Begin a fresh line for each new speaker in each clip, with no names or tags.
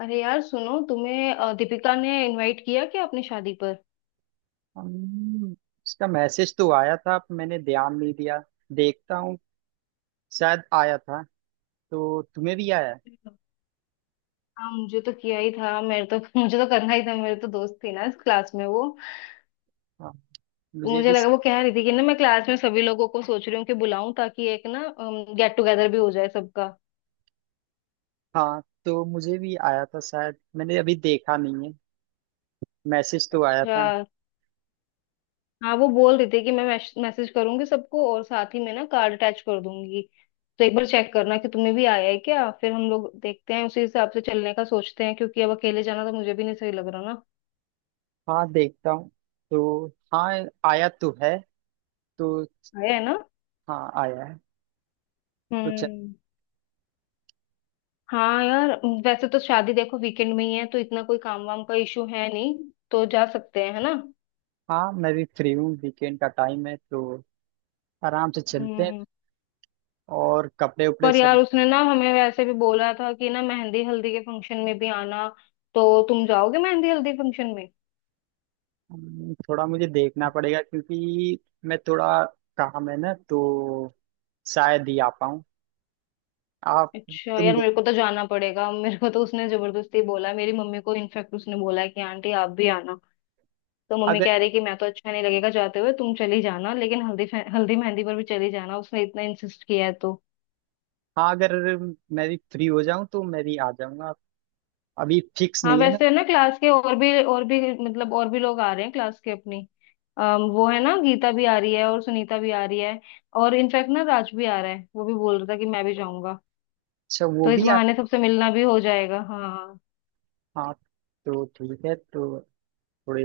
अरे यार सुनो, तुम्हें दीपिका ने इनवाइट किया क्या अपनी शादी पर।
हम्म, इसका मैसेज तो आया था पर मैंने ध्यान नहीं दिया। देखता हूँ। शायद आया था। तो तुम्हें भी आया है?
हाँ मुझे तो किया ही था, मेरे तो मुझे तो करना ही था, मेरे तो दोस्त थी ना इस क्लास में वो।
हाँ, मुझे
मुझे
भी।
लगा वो कह रही थी कि ना मैं क्लास में सभी लोगों को सोच रही हूँ कि बुलाऊं, ताकि एक ना गेट टुगेदर भी हो जाए सबका।
हाँ, तो मुझे भी आया था शायद मैंने अभी देखा नहीं है। मैसेज तो आया
अच्छा।
था।
हाँ वो बोल रही थी कि मैं मैसेज करूंगी सबको और साथ ही में ना कार्ड अटैच कर दूंगी। तो एक बार चेक करना कि तुम्हें भी आया है क्या, फिर हम लोग देखते हैं उसी हिसाब से, चलने का सोचते हैं क्योंकि अब अकेले जाना तो मुझे भी नहीं सही लग रहा ना।
हाँ, देखता हूँ। तो। हाँ, आया तो है। तो।
आया है ना।
हाँ, आया है। तो चल।
हम्म। हाँ यार, वैसे तो शादी देखो वीकेंड में ही है तो इतना कोई काम वाम का इशू है नहीं, तो जा सकते हैं है ना।
हाँ, मैं भी फ्री हूँ वीकेंड का टाइम है तो। आराम से चलते हैं।
हम्म।
और कपड़े उपड़े
पर यार
सब।
उसने ना हमें वैसे भी बोला था कि ना मेहंदी हल्दी के फंक्शन में भी आना। तो तुम जाओगे मेहंदी हल्दी फंक्शन में?
थोड़ा मुझे देखना पड़ेगा क्योंकि मैं थोड़ा काम है ना तो शायद ही आ पाऊँ। आप।
अच्छा
तुम
यार,
दे-
मेरे को तो जाना पड़ेगा, मेरे को तो उसने जबरदस्ती बोला, मेरी मम्मी को इनफेक्ट उसने बोला है कि आंटी आप भी आना। तो मम्मी
अगर।
कह रही कि मैं तो अच्छा नहीं लगेगा जाते हुए, तुम चली जाना, लेकिन हल्दी मेहंदी पर भी चली जाना, उसने इतना इंसिस्ट किया है तो।
हाँ, अगर मैं भी फ्री हो जाऊँ तो मैं भी आ जाऊँगा। अभी फिक्स
हाँ
नहीं है ना।
वैसे ना क्लास के और भी मतलब और भी लोग आ रहे हैं क्लास के अपनी। वो है ना गीता भी आ रही है और सुनीता भी आ रही है, और इनफैक्ट ना राज भी आ रहा है, वो भी बोल रहा था कि मैं भी जाऊंगा।
अच्छा, वो
तो इस
भी आ।
बहाने सबसे मिलना भी हो जाएगा। हाँ,
हाँ, तो ठीक है तो। थोड़े।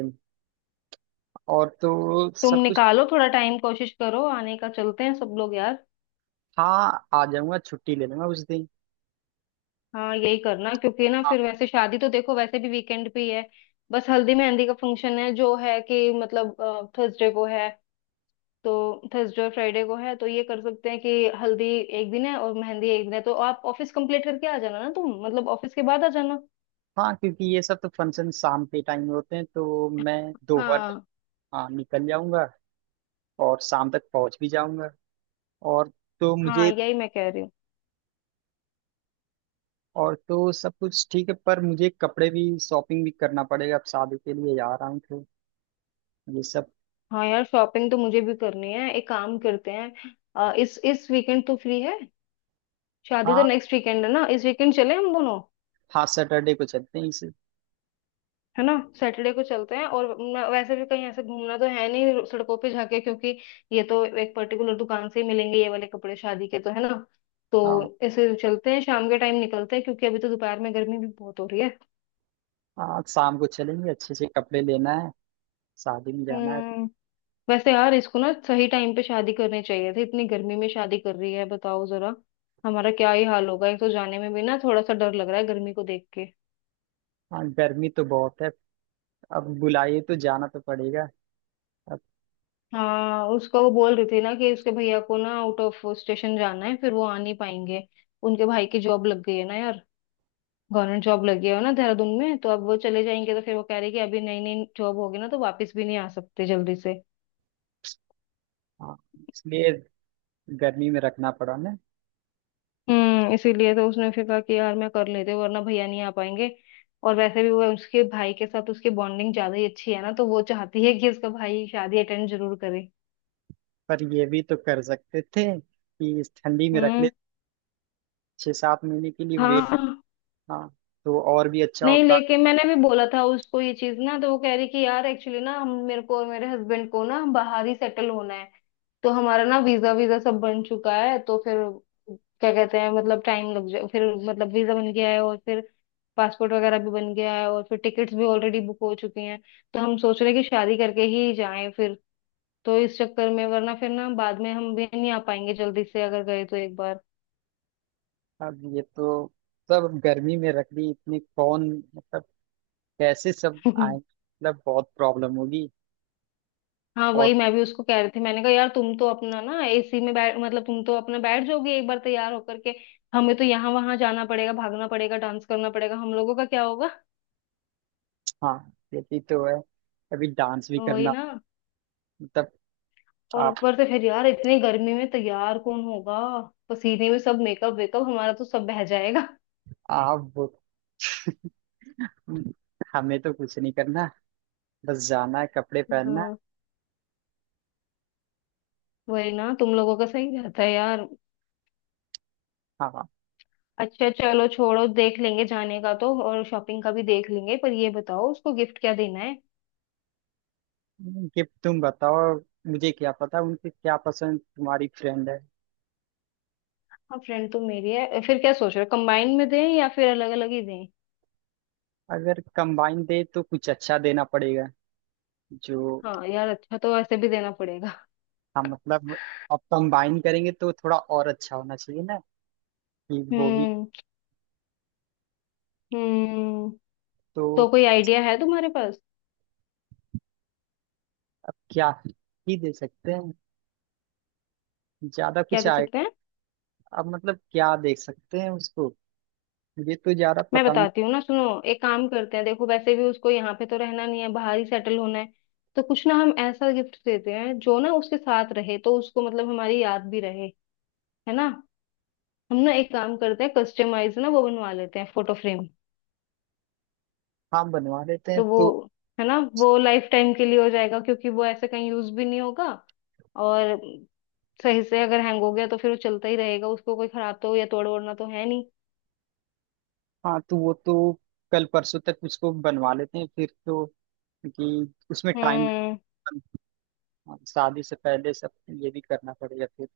और तो
तुम
सब कुछ।
निकालो थोड़ा टाइम, कोशिश करो आने का, चलते हैं सब लोग यार।
हाँ, आ जाऊँगा छुट्टी ले लूँगा उस दिन।
हाँ यही करना, क्योंकि ना
हाँ।
फिर वैसे शादी तो देखो वैसे भी वीकेंड पे ही है। बस हल्दी मेहंदी का फंक्शन है जो है कि, मतलब थर्सडे को है, तो थर्सडे और फ्राइडे को है, तो ये कर सकते हैं कि हल्दी एक दिन है और मेहंदी एक दिन है, तो आप ऑफिस कंप्लीट करके आ जाना ना तुम, मतलब ऑफिस के बाद आ जाना।
हाँ, क्योंकि ये सब तो फंक्शन शाम के टाइम होते हैं तो मैं दोपहर तक,
हाँ।
हाँ निकल जाऊँगा। और शाम तक पहुँच भी जाऊँगा। और। तो
हाँ
मुझे।
यही मैं कह रही हूँ।
और तो सब कुछ ठीक है पर मुझे कपड़े भी शॉपिंग भी करना पड़ेगा अब शादी के लिए जा रहा हूँ तो। ये सब।
हाँ यार, शॉपिंग तो मुझे भी करनी है, एक काम करते हैं, इस वीकेंड तो फ्री है, शादी तो
हाँ।
नेक्स्ट वीकेंड है ना, इस वीकेंड चले हम दोनों।
हाँ, सैटरडे को चलते हैं इसे।
है ना? सैटरडे को चलते हैं, और वैसे भी कहीं ऐसे घूमना तो है नहीं सड़कों पे जाके, क्योंकि ये तो एक पर्टिकुलर दुकान से ही मिलेंगे ये वाले कपड़े शादी के तो, है ना।
हाँ।
तो ऐसे चलते हैं, शाम के टाइम निकलते हैं, क्योंकि अभी तो दोपहर में गर्मी भी बहुत हो रही है।
हाँ, शाम को चलेंगे अच्छे से कपड़े लेना है। शादी में जाना है।
हम्म। वैसे यार इसको ना सही टाइम पे शादी करनी चाहिए थी, इतनी गर्मी में शादी कर रही है बताओ जरा। हमारा क्या ही हाल होगा, एक तो जाने में भी ना थोड़ा सा डर लग रहा है गर्मी को देख के।
हाँ, गर्मी तो बहुत है। अब बुलाइए तो जाना तो पड़ेगा। अब।
हाँ उसको, वो बोल रही थी ना कि उसके भैया को ना आउट ऑफ स्टेशन जाना है, फिर वो आ नहीं पाएंगे। उनके भाई की जॉब लग गई है ना यार, गवर्नमेंट जॉब लगी है ना देहरादून में, तो अब वो चले जाएंगे, तो फिर वो कह रही कि अभी नई नई जॉब होगी ना तो वापस भी नहीं आ सकते जल्दी से।
हाँ। इसलिए। गर्मी में रखना पड़ा ना।
इसीलिए तो उसने फिर कहा कि यार मैं कर लेते, वरना भैया नहीं आ पाएंगे। और वैसे भी वो उसके भाई के साथ उसकी बॉन्डिंग ज्यादा ही अच्छी है ना, तो वो चाहती है कि उसका भाई शादी अटेंड जरूर करे।
पर ये भी तो कर सकते थे कि इस ठंडी में रख ले।
हम्म।
6-7 महीने के लिए वेट।
हाँ।
हाँ। तो और भी अच्छा
नहीं
होता।
लेकिन मैंने भी बोला था उसको ये चीज ना, तो वो कह रही कि यार एक्चुअली ना हम, मेरे को और मेरे हस्बैंड को ना बाहर ही सेटल होना है। तो हमारा ना वीजा वीजा सब बन चुका है, तो फिर क्या कहते हैं, मतलब टाइम लग जाए फिर। मतलब वीजा बन गया है, और फिर पासपोर्ट वगैरह भी बन गया है, और फिर टिकट्स भी ऑलरेडी बुक हो चुकी हैं। तो हम सोच रहे हैं कि शादी करके ही जाएं फिर, तो इस चक्कर में, वरना फिर ना बाद में हम भी नहीं आ पाएंगे जल्दी से अगर गए तो एक बार।
अब ये तो। सब गर्मी में रख दी इतनी कौन। मतलब। कैसे सब आए मतलब बहुत प्रॉब्लम होगी।
हाँ
और।
वही मैं भी उसको कह रही थी, मैंने कहा यार तुम तो अपना ना एसी में बैठ, मतलब तुम तो अपना बैठ जाओगी एक बार तैयार होकर के, हमें तो यहाँ वहां जाना पड़ेगा, भागना पड़ेगा, डांस करना पड़ेगा, हम लोगों का क्या होगा।
हाँ, ये भी तो है। अभी डांस भी
वही
करना।
ना।
मतलब।
और
आप।
ऊपर से फिर यार इतनी गर्मी में तैयार कौन होगा, पसीने में सब मेकअप वेकअप हमारा तो सब बह जाएगा।
आप वो- हमें तो कुछ नहीं करना। बस जाना है कपड़े पहनना है।
हाँ। वही ना, तुम लोगों का सही रहता है यार।
हाँ।
अच्छा चलो छोड़ो, देख लेंगे जाने का तो, और शॉपिंग का भी देख लेंगे, पर ये बताओ उसको गिफ्ट क्या देना।
कि तुम बताओ। मुझे क्या पता उनके क्या पसंद तुम्हारी फ्रेंड है।
हाँ फ्रेंड तो मेरी है, फिर क्या सोच रहे हो, कंबाइन में दें या फिर अलग अलग ही दें।
अगर कंबाइन दे तो कुछ अच्छा देना पड़ेगा। जो।
हाँ यार, अच्छा तो वैसे भी देना पड़ेगा।
हम मतलब। अब कंबाइन करेंगे तो थोड़ा और अच्छा होना चाहिए ना। कि वो भी।
हम्म। हम्म।
तो।
तो कोई आइडिया है तुम्हारे पास?
अब क्या। ही दे सकते हैं। ज्यादा
क्या
कुछ
दे
आए।
सकते हैं।
अब मतलब क्या दे सकते हैं उसको। ये तो ज्यादा
मैं
पता नहीं।
बताती हूँ ना सुनो, एक काम करते हैं, देखो वैसे भी उसको यहाँ पे तो रहना नहीं है, बाहर ही सेटल होना है। तो कुछ ना हम ऐसा गिफ्ट देते हैं जो ना उसके साथ रहे, तो उसको मतलब हमारी याद भी रहे। है ना? हम ना एक काम करते हैं, कस्टमाइज ना वो बनवा लेते हैं, फोटो फ्रेम।
हाँ, बनवा लेते हैं
तो वो,
तो।
है ना वो लाइफ टाइम के लिए हो जाएगा, क्योंकि वो ऐसे कहीं यूज भी नहीं होगा। और सही से अगर हैंग हो गया तो फिर वो चलता ही रहेगा, उसको कोई खराब तो या तोड़ ओड़ना तो है नहीं।
हाँ, तो वो तो। कल परसों तक उसको बनवा लेते हैं फिर तो क्योंकि उसमें टाइम
हम्म।
लगता है। हाँ, शादी से पहले सब। ये भी करना पड़ेगा फिर।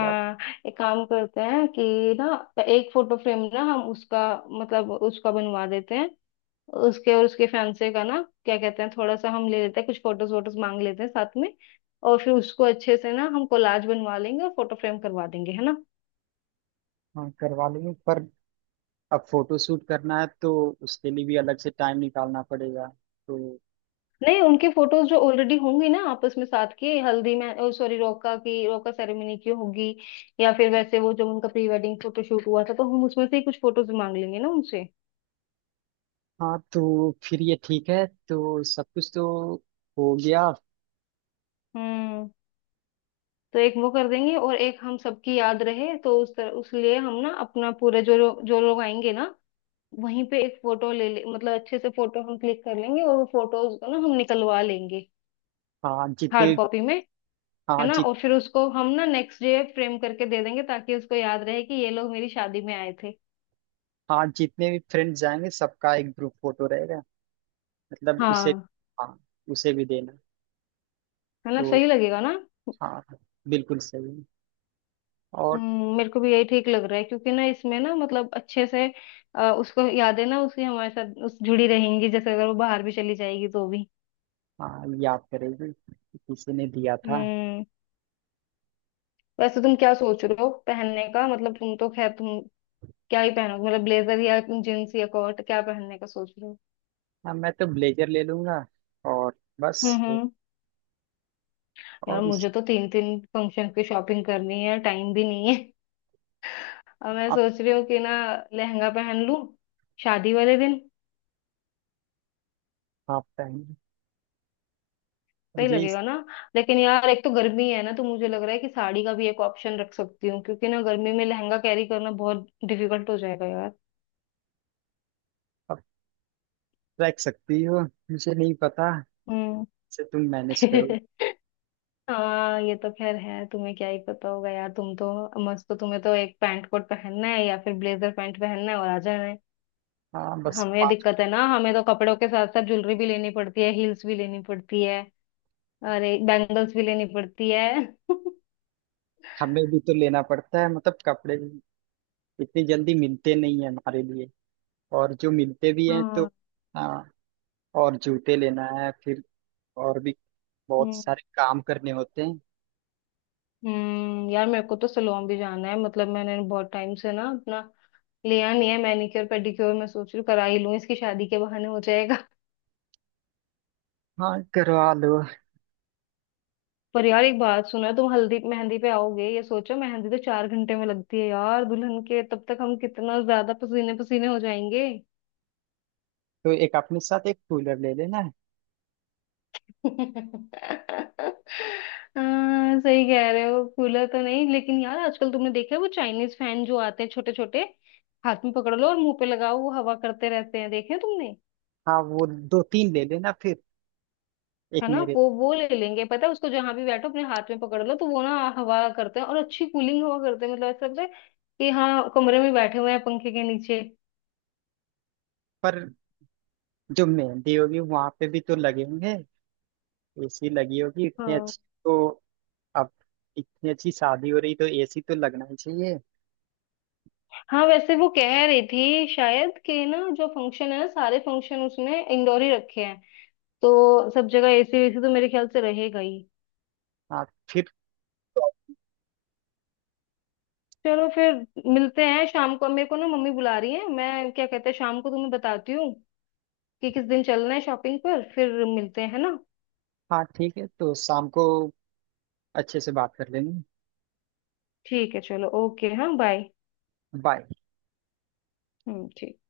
या।
एक काम करते हैं कि ना एक फोटो फ्रेम ना हम उसका, मतलब उसका बनवा देते हैं, उसके और उसके फैंसे का ना, क्या कहते हैं, थोड़ा सा हम ले लेते हैं कुछ फोटोज वोटोज मांग लेते हैं साथ में, और फिर उसको अच्छे से ना हम कोलाज बनवा लेंगे और फोटो फ्रेम करवा देंगे, है ना।
हाँ, करवा लेंगे पर। अब फोटो शूट करना है तो। उसके लिए भी अलग से टाइम निकालना पड़ेगा। तो।
नहीं उनके फोटोज जो ऑलरेडी होंगी ना आपस में साथ के, हल्दी में, सॉरी रोका की, रोका सेरेमनी की होगी, या फिर वैसे वो जो उनका प्री वेडिंग फोटोशूट हुआ था, तो हम उसमें से ही कुछ फोटोज मांग लेंगे ना उनसे।
हाँ, तो फिर ये ठीक है तो सब कुछ तो। हो गया।
हम्म। तो एक वो कर देंगे, और एक हम सबकी याद रहे तो, उस तरह उस लिए हम ना अपना पूरे, जो लोग आएंगे ना वहीं पे एक फोटो ले ले, मतलब अच्छे से फोटो हम क्लिक कर लेंगे, और वो फोटोज को ना हम निकलवा लेंगे
हाँ जितने
हार्ड कॉपी में,
हाँ
है ना।
जित
और फिर उसको हम ना नेक्स्ट डे फ्रेम करके दे देंगे, ताकि उसको याद रहे कि ये लोग मेरी शादी में आए थे।
हाँ, जितने भी फ्रेंड्स जाएंगे सबका एक ग्रुप फोटो रहेगा। मतलब उसे।
हाँ
हाँ। उसे भी देना।
मतलब
तो।
सही लगेगा ना।
हाँ। बिल्कुल सही। और।
मेरे को भी यही ठीक लग रहा है, क्योंकि ना इसमें ना मतलब अच्छे से उसको यादें ना, उसकी हमारे साथ उस जुड़ी रहेंगी जैसे, अगर वो बाहर भी चली जाएगी तो भी।
हाँ, याद करेगी कि किसी ने दिया था।
हम्म। वैसे तुम क्या सोच रहे हो पहनने का, मतलब तुम तो खैर तुम क्या ही पहनोगे, मतलब ब्लेजर या जींस या कोट, क्या पहनने का सोच रहे हो।
हाँ, मैं तो ब्लेजर ले लूंगा। और। बस।
हम्म। यार
और इस।
मुझे तो तीन तीन फंक्शन की शॉपिंग करनी है, टाइम भी नहीं है। और मैं
आप।
सोच रही हूँ कि ना लहंगा पहन लूं शादी वाले दिन,
आप पहन।
सही
मुझे इस।
लगेगा ना। लेकिन यार एक तो गर्मी है ना, तो मुझे लग रहा है कि साड़ी का भी एक ऑप्शन रख सकती हूँ, क्योंकि ना गर्मी में लहंगा कैरी करना बहुत डिफिकल्ट हो जाएगा यार।
आप रख सकती हो। मुझे नहीं पता।
हम्म।
से तुम मैनेज करो।
हाँ ये तो खैर है, तुम्हें क्या ही पता होगा यार, तुम तो मस्त हो, तुम्हें तो एक पैंट कोट पहनना है या फिर ब्लेजर पैंट पहनना है और आ जाना है।
हाँ, बस
हमें
पाँच।
दिक्कत है ना, हमें तो कपड़ों के साथ साथ ज्वेलरी भी लेनी पड़ती है, हील्स भी लेनी पड़ती है, अरे बैंगल्स भी लेनी पड़ती है।
हमें भी तो लेना पड़ता है मतलब कपड़े भी। इतनी जल्दी मिलते नहीं है हमारे लिए। और जो मिलते भी हैं तो।
हाँ।
हाँ। और जूते लेना है फिर। और भी। बहुत
हम्म।
सारे काम करने होते हैं।
यार मेरे को तो सलोन भी जाना है, मतलब मैंने बहुत टाइम से ना अपना लिया नहीं है मैनिक्योर पेडिक्योर, मैं सोच रही हूँ करा ही लूँ, इसकी शादी के बहाने हो जाएगा।
हाँ, करवा लो।
पर यार एक बात सुना, तुम हल्दी मेहंदी पे आओगे, ये सोचो मेहंदी तो चार घंटे में लगती है यार दुल्हन के, तब तक हम कितना ज्यादा पसीने पसीने हो जाएंगे।
तो एक अपने साथ एक कूलर ले लेना है।
हाँ सही कह रहे हो, कूलर तो नहीं, लेकिन यार आजकल तुमने देखा है वो चाइनीज फैन जो आते हैं छोटे छोटे, हाथ में पकड़ लो और मुंह पे लगाओ, वो हवा करते रहते हैं, देखे हैं तुमने।
हाँ, वो दो तीन ले लेना फिर। एक
है ना,
मेरे।
वो ले लेंगे, पता है उसको जहां भी बैठो अपने हाथ में पकड़ लो तो वो ना हवा करते हैं और अच्छी कूलिंग हवा करते हैं, मतलब ऐसा लगता है कि हाँ कमरे में बैठे हुए हैं पंखे के नीचे।
पर जो मेहंदी होगी वहां पे भी तो लगे होंगे। एसी लगी होगी इतनी
हाँ।
अच्छी। तो। अब। इतनी अच्छी शादी हो रही तो एसी तो लगना ही चाहिए।
हाँ वैसे वो कह रही थी शायद कि ना जो फंक्शन है ना सारे फंक्शन उसने इंडोर ही रखे हैं, तो सब जगह एसी वेसी तो मेरे ख्याल से रहेगा ही।
हाँ। फिर। तो।
चलो फिर मिलते हैं शाम को, मेरे को ना मम्मी बुला रही है, मैं क्या कहते हैं शाम को तुम्हें बताती हूँ कि किस दिन चलना है शॉपिंग पर, फिर मिलते हैं, है ना।
हाँ, ठीक है तो शाम को। अच्छे से बात कर लेंगे।
ठीक है चलो, ओके, हाँ बाय।
बाय।
ठीक।